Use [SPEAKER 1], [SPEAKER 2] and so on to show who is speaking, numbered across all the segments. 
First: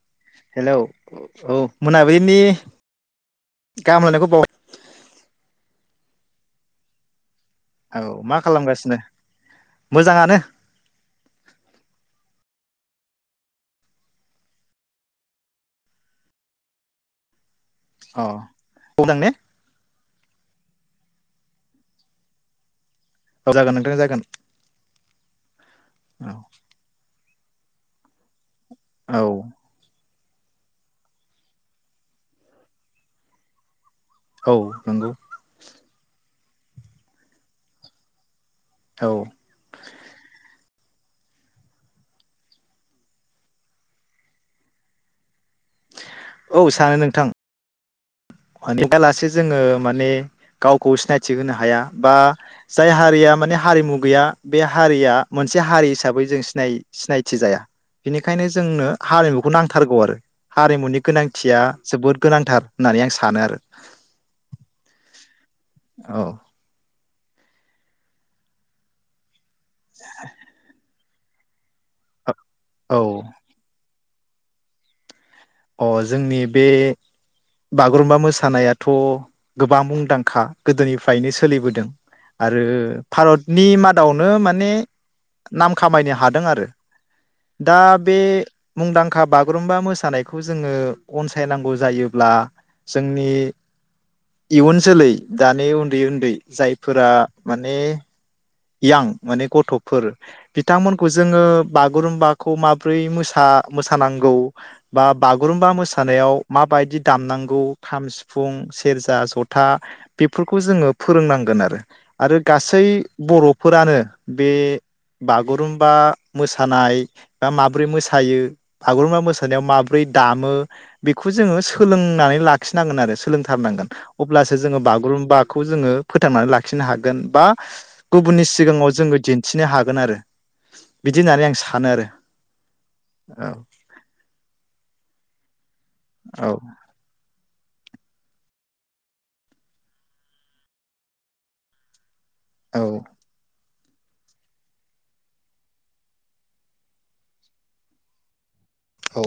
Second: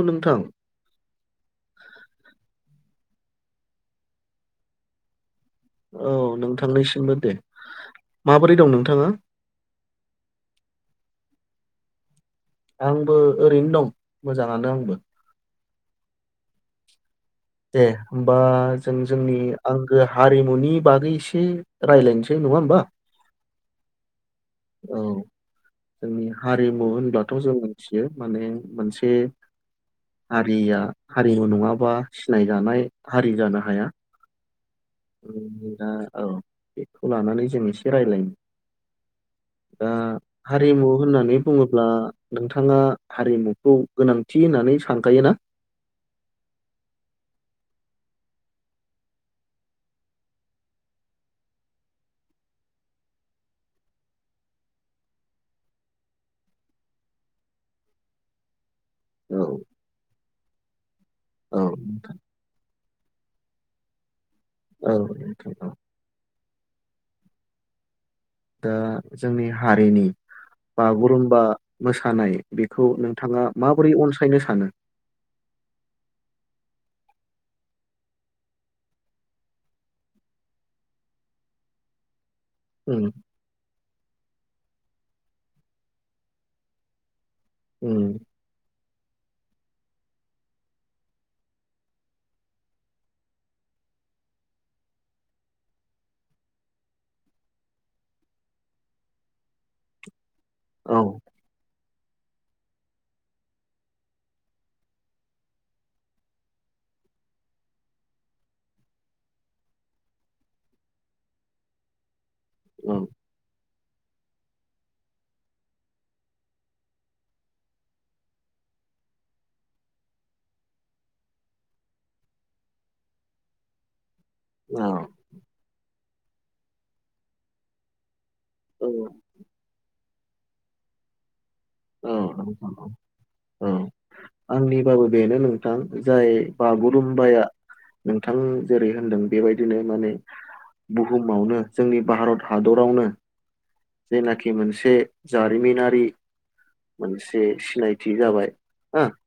[SPEAKER 1] औ नोंथां
[SPEAKER 2] हेलौ औ मोनाबिलिनि गाहाम हामलायनायखौ बाव
[SPEAKER 1] औ नोंथांनिसिमबो दे।
[SPEAKER 2] औ मा
[SPEAKER 1] माबोरै दं
[SPEAKER 2] खालामगासिनो?
[SPEAKER 1] नोंथाङा आंबो ओरैनो दं मोजाङानो आंबो। दे
[SPEAKER 2] अ
[SPEAKER 1] होमबा जों
[SPEAKER 2] मोजां ने
[SPEAKER 1] जोंनि आं हारिमुनि बागै एसे रायलायनोसै नङा होमबा।
[SPEAKER 2] औ जागोन नोंथां जागोन।
[SPEAKER 1] औ जोंनि
[SPEAKER 2] औ
[SPEAKER 1] हारिमु होनब्ला खौ जों मिथियो माने मोनसे
[SPEAKER 2] औ
[SPEAKER 1] हारिया हारिमु नङाबा सिनायजानाय हारि जानो हाया।
[SPEAKER 2] औ नंगौ
[SPEAKER 1] औ बेखौ लानानै जों एसे रायज्लायनो
[SPEAKER 2] औ
[SPEAKER 1] दा हारिमु होननानै बुङोब्ला नोंथाङा हारिमुखौ गोनांथि होननानै सानखायोना?
[SPEAKER 2] औ सानो नोंथां अनेखा लासे जोङो माने गावखौ सिनायथि होनो हाया बा जाय हारिया माने हारिमु गैया बे हारिया मोनसे हारि हिसाबै जोंनाय सिनाय सिनायथि जाया बेनिखायनो जोंनो हारिमुखौ
[SPEAKER 1] औ
[SPEAKER 2] नांथारगौ आरो हारिमुनि। गोनांथिया
[SPEAKER 1] औ
[SPEAKER 2] जोबोद गोनांथार। होननानै आ सानो आरो
[SPEAKER 1] औ
[SPEAKER 2] औ
[SPEAKER 1] दा जोंनि हारिनि बागुरूम बा मोसानाय बेखौ
[SPEAKER 2] औ
[SPEAKER 1] नोंथाङा माबोरै अनसाय नो सानो
[SPEAKER 2] अ जोंनि बे बागुरुम्बा मोसानायाथ' गोबां मुंदांखा गोदोनिफ्रायनो सोलिबोदों आरो
[SPEAKER 1] उम
[SPEAKER 2] भारतनि मादाव नो माने नाम खामायनो हादों आरो दा बे
[SPEAKER 1] उम
[SPEAKER 2] मुंदांखा बागुरुम्बा मोसानाय खौ जोङो अनसायनांगौ जायोब्ला जोंनि इयुन जोलै दानि उन्दै उन्दै जायफोरा माने यां माने गथ'फोर
[SPEAKER 1] औ
[SPEAKER 2] बिथांमोनखौ जोङो बागुरुम्बाखौ माबोरैसा मोसानांगौ बा बागुरुमबा मोसानायाव माबायदि दामनांगौ खाम सिफुं सेरजा जथा बेफोरखौ जोङो फोरोंनांगोन आरो आरो गासै
[SPEAKER 1] औ
[SPEAKER 2] बर'फोरानो बे बागुरुम्बा मोसानाय बा माब्रै मोसायो बागुरुम्बा मोसानायाव माबोरै दामो बेखौ जोङो सोलोंनानै लाखिनांगोन आरो सोलोंथारनांगोन। अब्लासो जोङो
[SPEAKER 1] औ
[SPEAKER 2] बागुरुम्बाखौ जोङो फो फोथांनानै लाखिनो हागोन बा गुबुननि
[SPEAKER 1] औ
[SPEAKER 2] सिगाङाव जोङो दिन्थिनो हागोन आरो। बिदि होननानै आं सान
[SPEAKER 1] औ औ औ औ आंनिबाबो बेनो नोंथां। जाय
[SPEAKER 2] आरो औ
[SPEAKER 1] बागुरुम्बाया नोंथां जेरै होनदों बेबायदिनो माने बुहुमावनो जोंनि भारत
[SPEAKER 2] औ
[SPEAKER 1] हादरावनो जेयनाखि मोनसे जारिमिनारि मोनसे सिनायथि जाबाय। हो
[SPEAKER 2] औ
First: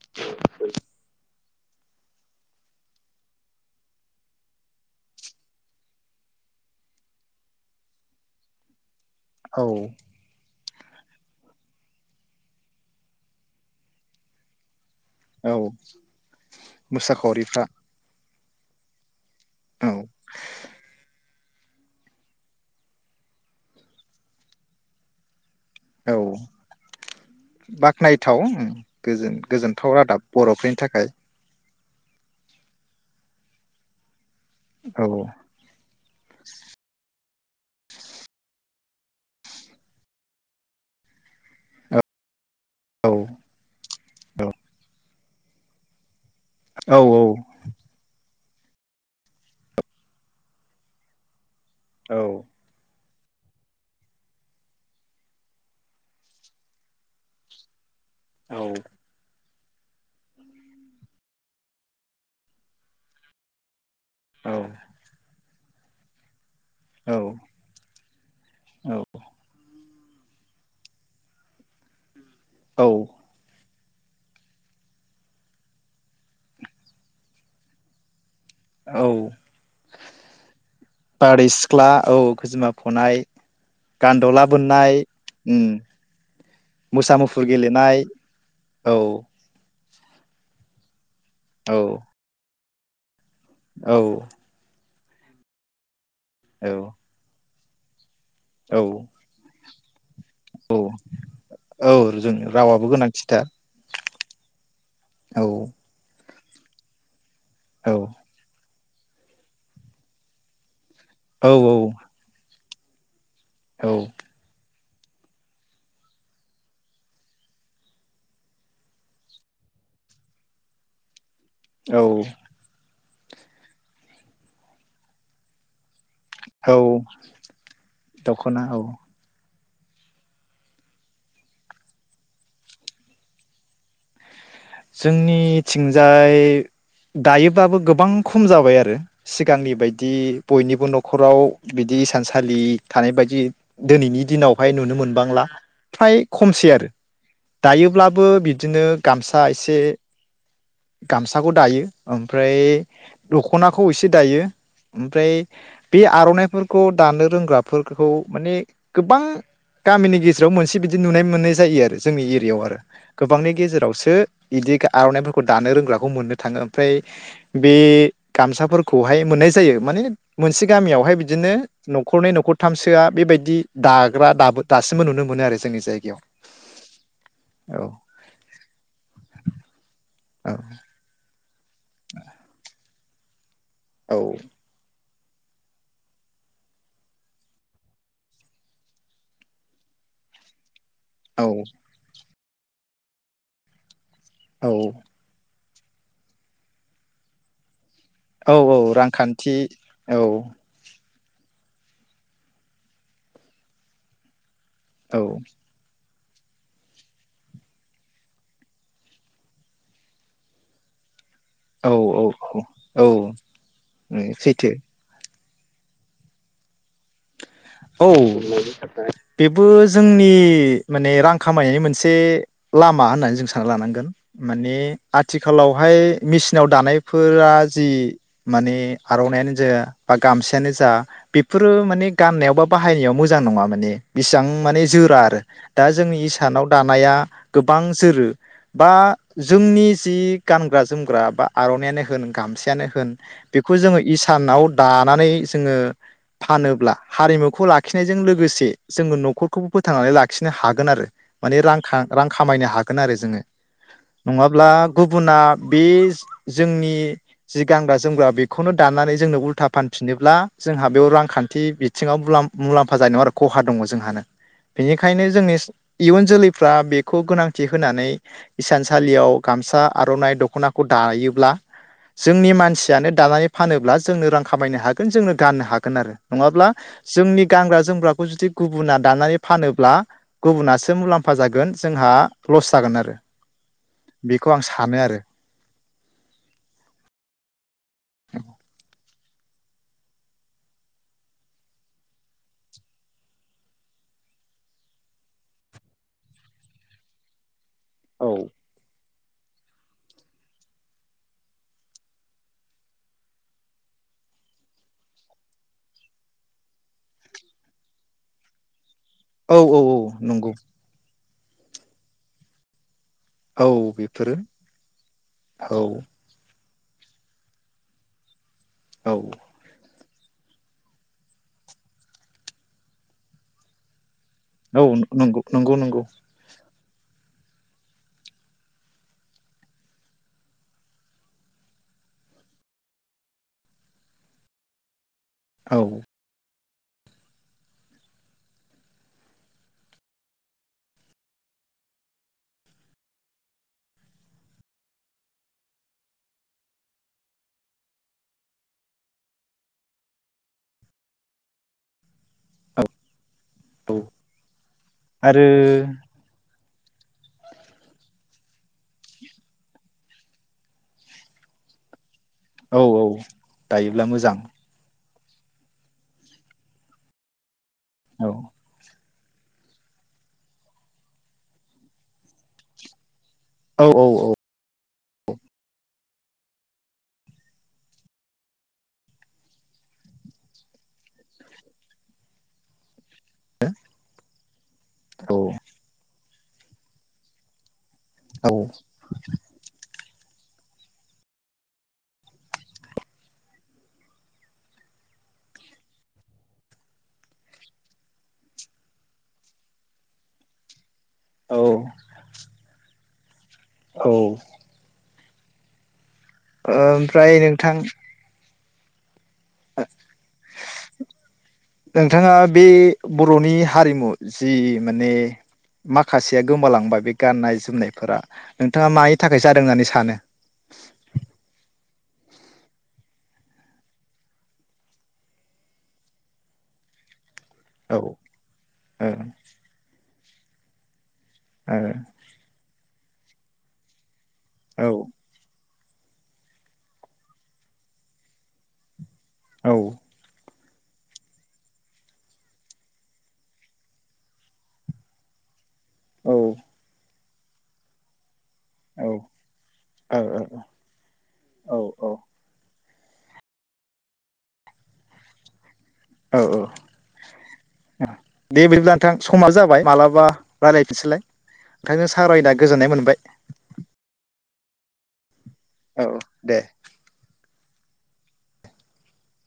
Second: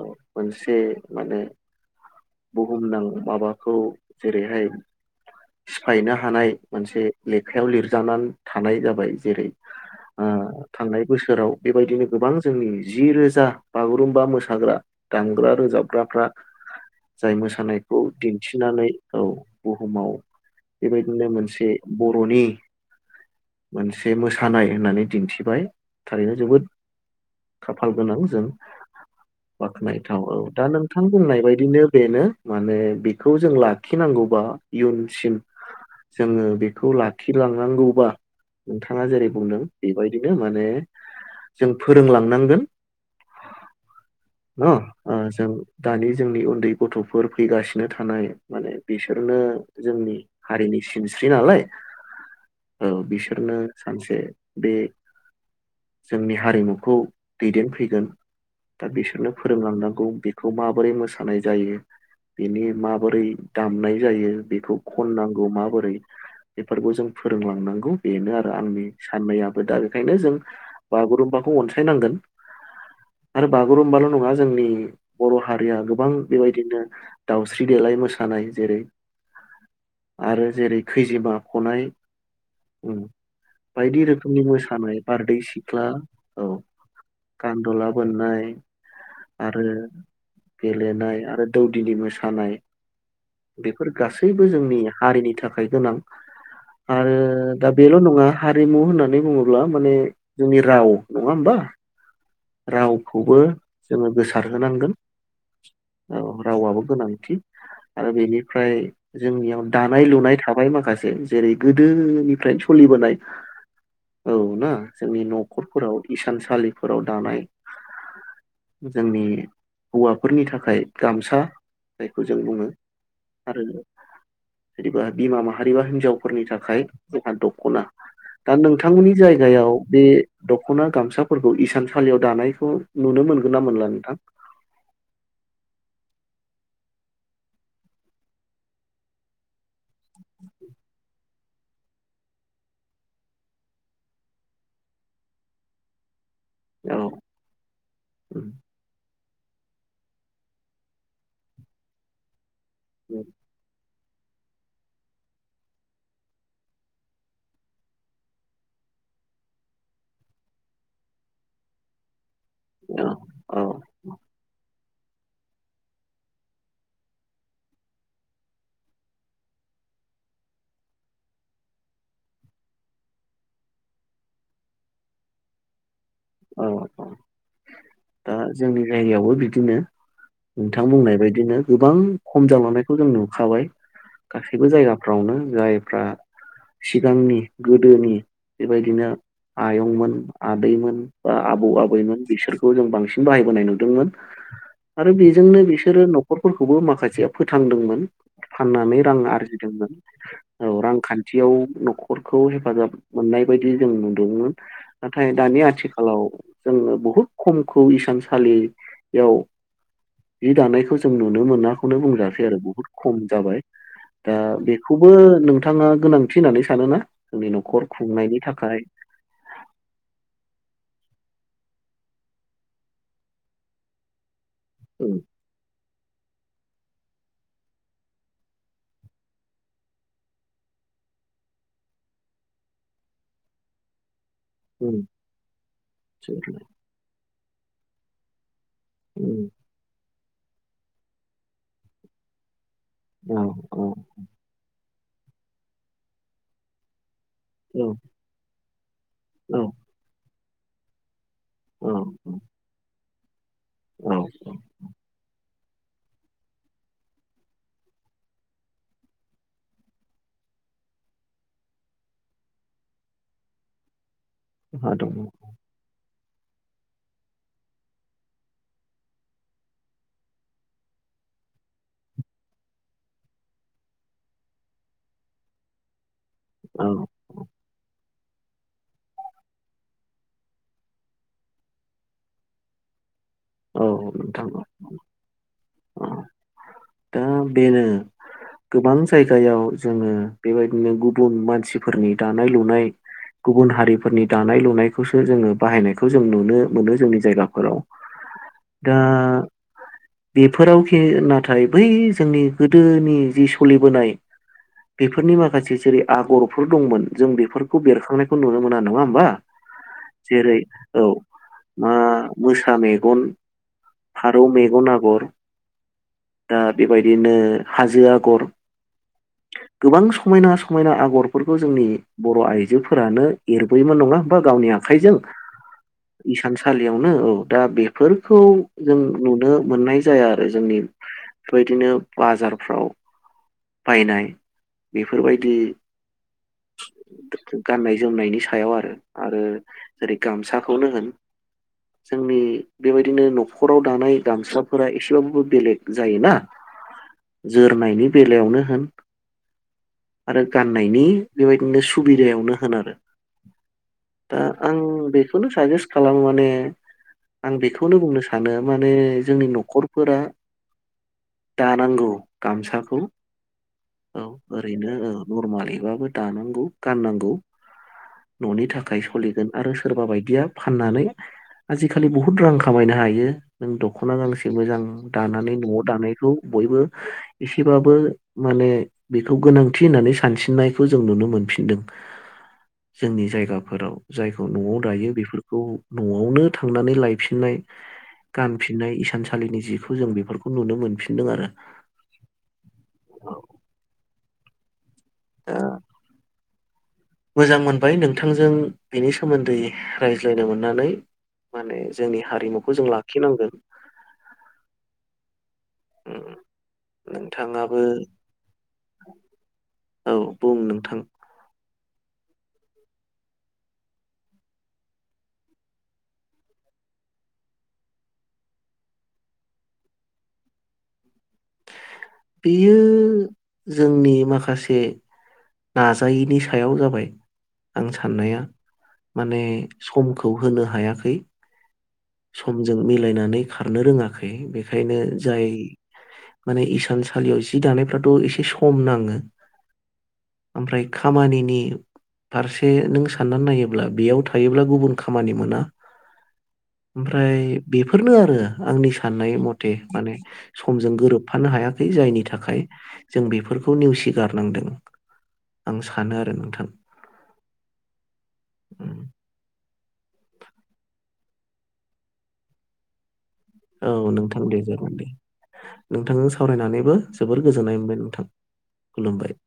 [SPEAKER 1] औ मोनसे माने बुहुमनां माबाखौ जेरैहाय सिफायनो हानाय मोनसे लेखायाव लिरजानान थानाय जाबाय। जेरै
[SPEAKER 2] औ
[SPEAKER 1] आं जे थांनाय बोसोराव बेबायदिनो गोबां जोंनि जि रोजा बागुरुम्बा मोसाग्रा। दामग्रा आरो
[SPEAKER 2] औ
[SPEAKER 1] जावग्राफ्रा। जाय
[SPEAKER 2] मोसाखावरिफ्रा
[SPEAKER 1] मोसानायखौ दिन्थिनानै। औ
[SPEAKER 2] औ
[SPEAKER 1] बुहुमाव बेबायदिनो मोनसे से बर'नि मोनसे मोसानाय होननानै दिन्थिबाय।
[SPEAKER 2] औ
[SPEAKER 1] थारैनो जोबोद खाफाल गोनां
[SPEAKER 2] बाख्नायथाव
[SPEAKER 1] जों
[SPEAKER 2] गोजोन गोजोनथाव रादाब
[SPEAKER 1] बाख्नायथाव औ दा
[SPEAKER 2] बर'फोरनि
[SPEAKER 1] नोंथां
[SPEAKER 2] थाखाय
[SPEAKER 1] बुंनाय बायदिनो। बेनो माने बेखौ जों लाखिनांगौ। बा
[SPEAKER 2] औ
[SPEAKER 1] इयुनसिम जोङो बेखौ ला खिलांनांगौबा, नोंथाङा जेरै बुंदों, बेबायदिनो माने जों फोरोंलांनांगोन।
[SPEAKER 2] औ औ
[SPEAKER 1] न ओ जों दानि जोंनि
[SPEAKER 2] औ
[SPEAKER 1] गथ'फोर फैगासिनो थानाय। माने बिसोरनो जोंनि हारिनि सिनस्रि नालाय।
[SPEAKER 2] औ।
[SPEAKER 1] ओ बिसोरनो सानसे बे जोंनि हारिमुखौ दैदेनफैगोन। दा बिसनो फोरोंलांनांगौ बेखौ माबोरै मोसानाय जायो बिनि माबोरै दामनाय जायो बेखौ खननांगौ। गौ माबोरै। बेफोरखौ जों
[SPEAKER 2] औ
[SPEAKER 1] फोरोंलांनांगौ बेनो आरो आंनि साननायाबो दा। ओंखायनो जों बागुरुम्बाखौ अनसायनांगोन।
[SPEAKER 2] औ।
[SPEAKER 1] गुरुमबाल' नङा जोंनि बर' हारिया गोबां बेबायदिनो दाउस्रि देलाय मोसानाय जेरै
[SPEAKER 2] औ
[SPEAKER 1] आरो जेरै
[SPEAKER 2] बारदै
[SPEAKER 1] खैजिमाफनाय
[SPEAKER 2] सिख्ला औ खोजिमा फनाय
[SPEAKER 1] बायदि रोखोमनि
[SPEAKER 2] गान्दला बोननाय
[SPEAKER 1] मोसानाय बारदै
[SPEAKER 2] उम
[SPEAKER 1] सिख्ला औ
[SPEAKER 2] मोसा मुफुर
[SPEAKER 1] गान्दुला
[SPEAKER 2] गेलेनाय
[SPEAKER 1] बोननाय
[SPEAKER 2] औ
[SPEAKER 1] आरो गेलनाय आरो
[SPEAKER 2] औ
[SPEAKER 1] दौदिनि मोसानाय बेफोर
[SPEAKER 2] औ
[SPEAKER 1] गासैबो जोंनिया हारिनि थाखाय गोनां।
[SPEAKER 2] औ
[SPEAKER 1] आरो दा बेल' नङा हारिमु
[SPEAKER 2] औ
[SPEAKER 1] होननानै बुङोब्ला माने जोंनि
[SPEAKER 2] औ
[SPEAKER 1] राव नङा होमबा
[SPEAKER 2] औ जों रावाबो
[SPEAKER 1] रावखौबो
[SPEAKER 2] गोनांथिथार
[SPEAKER 1] जोङो गोसारहोनांगोन।
[SPEAKER 2] औ
[SPEAKER 1] औ रावाबबो गोनांथि।
[SPEAKER 2] औ
[SPEAKER 1] आरो बेनिफ्राय जोंनियाव दानाय लुनाय थाबाय माखासे
[SPEAKER 2] औ
[SPEAKER 1] जेरै गोदोनिफ्राय फुलि बोनाय औ ना जोंनि न'खरफोराव इसानसालिफोराव दानाय जोंनि हौवाफोरनि थाखाय गामसा‌। जायखौ
[SPEAKER 2] औ
[SPEAKER 1] जों बुङो आरो जेनेबा बिमा माहारिबा हिनजाव फोरनि थाखाय
[SPEAKER 2] औ
[SPEAKER 1] जोंहा दख'ना दा
[SPEAKER 2] दख'ना औ
[SPEAKER 1] नोंथांमोननि जायगायाव बे दख'ना गामसाफोरखौ इसान सालियाव दानायखौ नुनो मोनगोन ना मोनला नोंथां?
[SPEAKER 2] जोंनि थिंजाय दायोबाबो गोबां खम जाबाय आरो सिगांनि बायदि बयनिबो न'खराव बिदि हिसानसालि थानाय बायदि दिनैनि दिनावहाय नुनो मोनबांला फ्राय खमसै आरो
[SPEAKER 1] औ
[SPEAKER 2] दायोब्लाबो बिदिनो गामस सा एसे गामसाखौ दायो ओमफ्राय दख'नाखौ एसे दायो ओमफ्राय बे आरनायफोरखौ दानो रोंग्राफोरखौ माने गोबां गामिनि गेजेराव मोनसे बिदि नुनाय मोननाय जायो आरो जोंनि एरियाव आरो
[SPEAKER 1] औ
[SPEAKER 2] गोबांनि
[SPEAKER 1] औ
[SPEAKER 2] गेजेरावसो इदि आरनाय फोर दानो रोंग्राखौ मोननो थाङो ओमफ्राय बे गामसाफोरखौहाय मोननाय जायो माने मोनसे गामियावहाय बिदिनो न'खरनै न'खरथामसोआ बेबायदि दाग्रा दाबो दासिमबो नुनो मोनो आरो जोंनि जायगायाव।
[SPEAKER 1] औ औ दा जोंनि जायगायावबो बिदिनो।
[SPEAKER 2] औ
[SPEAKER 1] नोंथां बुंनाय बाय बिदिनो। गोबां खम जालांनाय खौ जों नुखाबाय।
[SPEAKER 2] औ
[SPEAKER 1] गासिबो जायगा फ्रावनो जायफ्रा सिगांनि गोदोनि बेबायदिनो आयंमोन आदैमोन। आबौ
[SPEAKER 2] औ
[SPEAKER 1] आबैमोन बिसोर खौ जों बांसिन बाहायबोनाय नुदोंमोन
[SPEAKER 2] औ
[SPEAKER 1] आरो बेजोंनो बिस बिसोरो न'खरफोरखौबो माखासेया फोथांदोंमोन।
[SPEAKER 2] औ औ
[SPEAKER 1] फाननानै रां
[SPEAKER 2] रांखान्थि
[SPEAKER 1] आरजिदोंमोन औ रां खान थियाव न'खरखौ हेफाजाब मोननाय बायदि जों नुदोंमोन।
[SPEAKER 2] औ
[SPEAKER 1] नाथाय दानि आथि खालाव जोङो बहुद खमखौ इसानसालियाव जि दानायखौ जों नुनो
[SPEAKER 2] औ
[SPEAKER 1] मोनाखौनो
[SPEAKER 2] औ
[SPEAKER 1] बुंजासै आरो बहुत
[SPEAKER 2] औ
[SPEAKER 1] खम जाबाय दा
[SPEAKER 2] सैथो
[SPEAKER 1] बेखौबो नोंथा नोंथाङा गोनांथि होननानै सानो ना?
[SPEAKER 2] औ बेबो जोंनि माने रां खामायनायनि मोनसे लामा होननानै जों सानना लानांगोन। माने
[SPEAKER 1] औ
[SPEAKER 2] आथिखालावहाय मेसिनाव दानायफोरा जि माने आर'नायानो जा बा गामसायानो जा बेफोरो माने गाननायाव बा बाहायनायाव मोजां नङा माने बेसिबां माने
[SPEAKER 1] औ
[SPEAKER 2] जोरा आरो दा जोंनि इसानाव दानाया गोबां जोरो बा जोंनि जि गानग्रा जोमग्रा बा आर'नायानो होन गामसायानो होन बेखौ
[SPEAKER 1] औ
[SPEAKER 2] जोङो इसानाव दानानै जोङो फानोब्ला हारिमुखौ
[SPEAKER 1] औ
[SPEAKER 2] लाखिनायजों लोगोसे जोङो
[SPEAKER 1] औ
[SPEAKER 2] न'खरखौबो फोथांनानै ला लाखिनो हागोन आरो। माने रां
[SPEAKER 1] औ
[SPEAKER 2] खा रां खामायनो हागोन आरो। जोङो।
[SPEAKER 1] औ औ
[SPEAKER 2] नङाब्ला गुबुना बे जोंनि जि गानग्रा जोमग्रा बेखौनो दानानै जोंनो उल्था फानफिनोब्ला जोंहा बेयाव रांखान्थि बि बिथिङाव मुलाम मुलाम्फा जानाय आरो खहा दङ जोंहानो।
[SPEAKER 1] हा दङ
[SPEAKER 2] बेनिखायनो जोंनि इयुन जोलैफ्रा बेखौ गोनांथि होनानै इसानसालियाव गामसा आर'नाइ दख'नाखौ दायोब्ला जोंनि मानसियानो दानानै फानोब्ला जोंनो रां खामायनो हागोन, जोंनो गाननो हागोन आरो नङाब्ला
[SPEAKER 1] औ
[SPEAKER 2] जोंनि गानग्रा जोमग्रा [unintelligible] जुदि गुबुना दानानै फानोब्ला गुबुनासो मुलाम्फा जागोन जोंहा लस जागोन आरो।
[SPEAKER 1] औ नोंथां
[SPEAKER 2] बेखौ आं सानो आरो
[SPEAKER 1] औ दा बेनो गोबां जायगायाव जोङो बेबायदिनो गुबुन मानसिफोरनि दानाय -लुनाय गुबुन हारिफोरनि दानाय लुनायखौसो जोङो बाहायनायखौ जों नुनो मोनो जोंनि जायगाफोराव।
[SPEAKER 2] औ।
[SPEAKER 1] ओ बेफोरावखि नाथाय बै जोंनि गोदोनि जि सोलिबोनाय बेफोरनि माखासे जेरै आगरफोर दंमोन जों बेफोरखौ बेरखांनायखौ नुनो मोना नाङा होनबा।
[SPEAKER 2] औ औ औ नंगौ।
[SPEAKER 1] ओ मोसानाय [unintelligible]
[SPEAKER 2] औ बेफोरो
[SPEAKER 1] फारौ मेगन आगर
[SPEAKER 2] औ
[SPEAKER 1] दा बेबायदिनो हाजो आगर
[SPEAKER 2] औ
[SPEAKER 1] गोबां समायना समायना आगरफोरखौ जोंनि बर' आइजोफोरानो एरबोयोमोन नङा [unintelligible] गावनि
[SPEAKER 2] औ
[SPEAKER 1] आखाइजों
[SPEAKER 2] नंगौ नंगौ नंगौ
[SPEAKER 1] इसान [unintelligible] सालियावनो औ दा बे फोरखौ जों नुनो मोननाय जाया आरो जोंनि बेबायदिनो बाजारफ्राव बायनाय बे बेफोरबायदि
[SPEAKER 2] औ
[SPEAKER 1] गाननाय -जोमनायनि सायाव आरो आरो जेरै गामसाखौनो होन जोंनि बेबायदिनो न'खराव दानाय गामसाफोरा एसेबाबो बेलेग जायोना जोरनायनि बेलायावनो होन आरो गाननायनि बेबायदिनो [unintelligible] सुबिदायावनो होन
[SPEAKER 2] औ
[SPEAKER 1] आरो
[SPEAKER 2] औ
[SPEAKER 1] दा आं बेखौनो
[SPEAKER 2] आरो
[SPEAKER 1] साजेस्ट खालामो माने आं बेखौनो बुंनो सानो माने जोंनि न'खरफोरा दानांगौ
[SPEAKER 2] औ
[SPEAKER 1] गामसाखौ
[SPEAKER 2] औ दायोब्ला
[SPEAKER 1] औ
[SPEAKER 2] मोजां
[SPEAKER 1] ओरैनो औ नरमालैबाबो दानांगौ गाननांगौ।
[SPEAKER 2] औ
[SPEAKER 1] न'नि थाखाय सलिगोन आरो सोरबा बायदिया फाननानै आजिखालि बहुद रां खामायनो हायो। नों
[SPEAKER 2] औ औ
[SPEAKER 1] दख'ना गांसे मोजां दानानै न'आव दानायखौ बयबो एसेबाब [unintelligible] माने बेखौ गोनांथि होननानै सानसिननायखौ जों नुनो मोनफिनदों। जोंनि जायगाफोराव जायखौ न'आव दायो
[SPEAKER 2] औ
[SPEAKER 1] बेफोरखौ न'आवनो थांनानै लायफिननाय गानफिननाय इसानसालिनि जिखौ जों बे बेफोरखौ नुनो मोनफिनदों आरो। औ। दा मोजां मोनबाय नोंथांजों बेनि सोमोन्दै रायज्लायनो मोननानै।
[SPEAKER 2] औ
[SPEAKER 1] माने जोंनि हारिमुखौ जों ला खि नांगोन।
[SPEAKER 2] औ।
[SPEAKER 1] उम,
[SPEAKER 2] ओमफ्राय
[SPEAKER 1] नोंथाङाबो
[SPEAKER 2] नोंथां
[SPEAKER 1] औ बुं नोंथां।
[SPEAKER 2] नोंथाङा बे बर'नि हारिमु जि माने माखासेया गोमालांबाय बे गाननाय जोमनायफोरा नोंथाङा मानि थाखाय जादों होननानै सानो?
[SPEAKER 1] बेयो जोंनि माखासे नाजायैनि सायाव जाबाय। आं
[SPEAKER 2] औ ओ
[SPEAKER 1] साननाया माने समखो खौ होनो हायाखै
[SPEAKER 2] आरो
[SPEAKER 1] समजों मिलायनानै खारनो रोङाखै। बेखायनो जाय माने इसान सा सालियाव जि दानायफ्राथ' एसे सम नाङो।
[SPEAKER 2] औ।
[SPEAKER 1] ओमफ्राय खामानिनि फारसे नों साननानै नायोब्ला बेयाव थायोब्ला गुबुन खामानि मोना।
[SPEAKER 2] औ।
[SPEAKER 1] ओमफ्राय बेफोरनो आरो आंनि
[SPEAKER 2] ओ
[SPEAKER 1] साननाय मथे माने समजों गोरोबफानो हाया
[SPEAKER 2] औ
[SPEAKER 1] जायनि थाखाय जों बेफोरखौ नेवसिगारनांदों। आं सानो आरो
[SPEAKER 2] औ
[SPEAKER 1] नोंथां।
[SPEAKER 2] औ दे बिदिब्ला नोंथां समा जाबाय। मालाबा रायलायफिनसैलाय नोंथांजों सावरायना गोजोननाय मोनबाय।
[SPEAKER 1] औ नोंथां दे जागोन दे।
[SPEAKER 2] औ
[SPEAKER 1] नोंथांजों
[SPEAKER 2] दे
[SPEAKER 1] सावरायनानैबो जोबोर गोजोननाय मोनबाय नोंथां खुलुमबाय।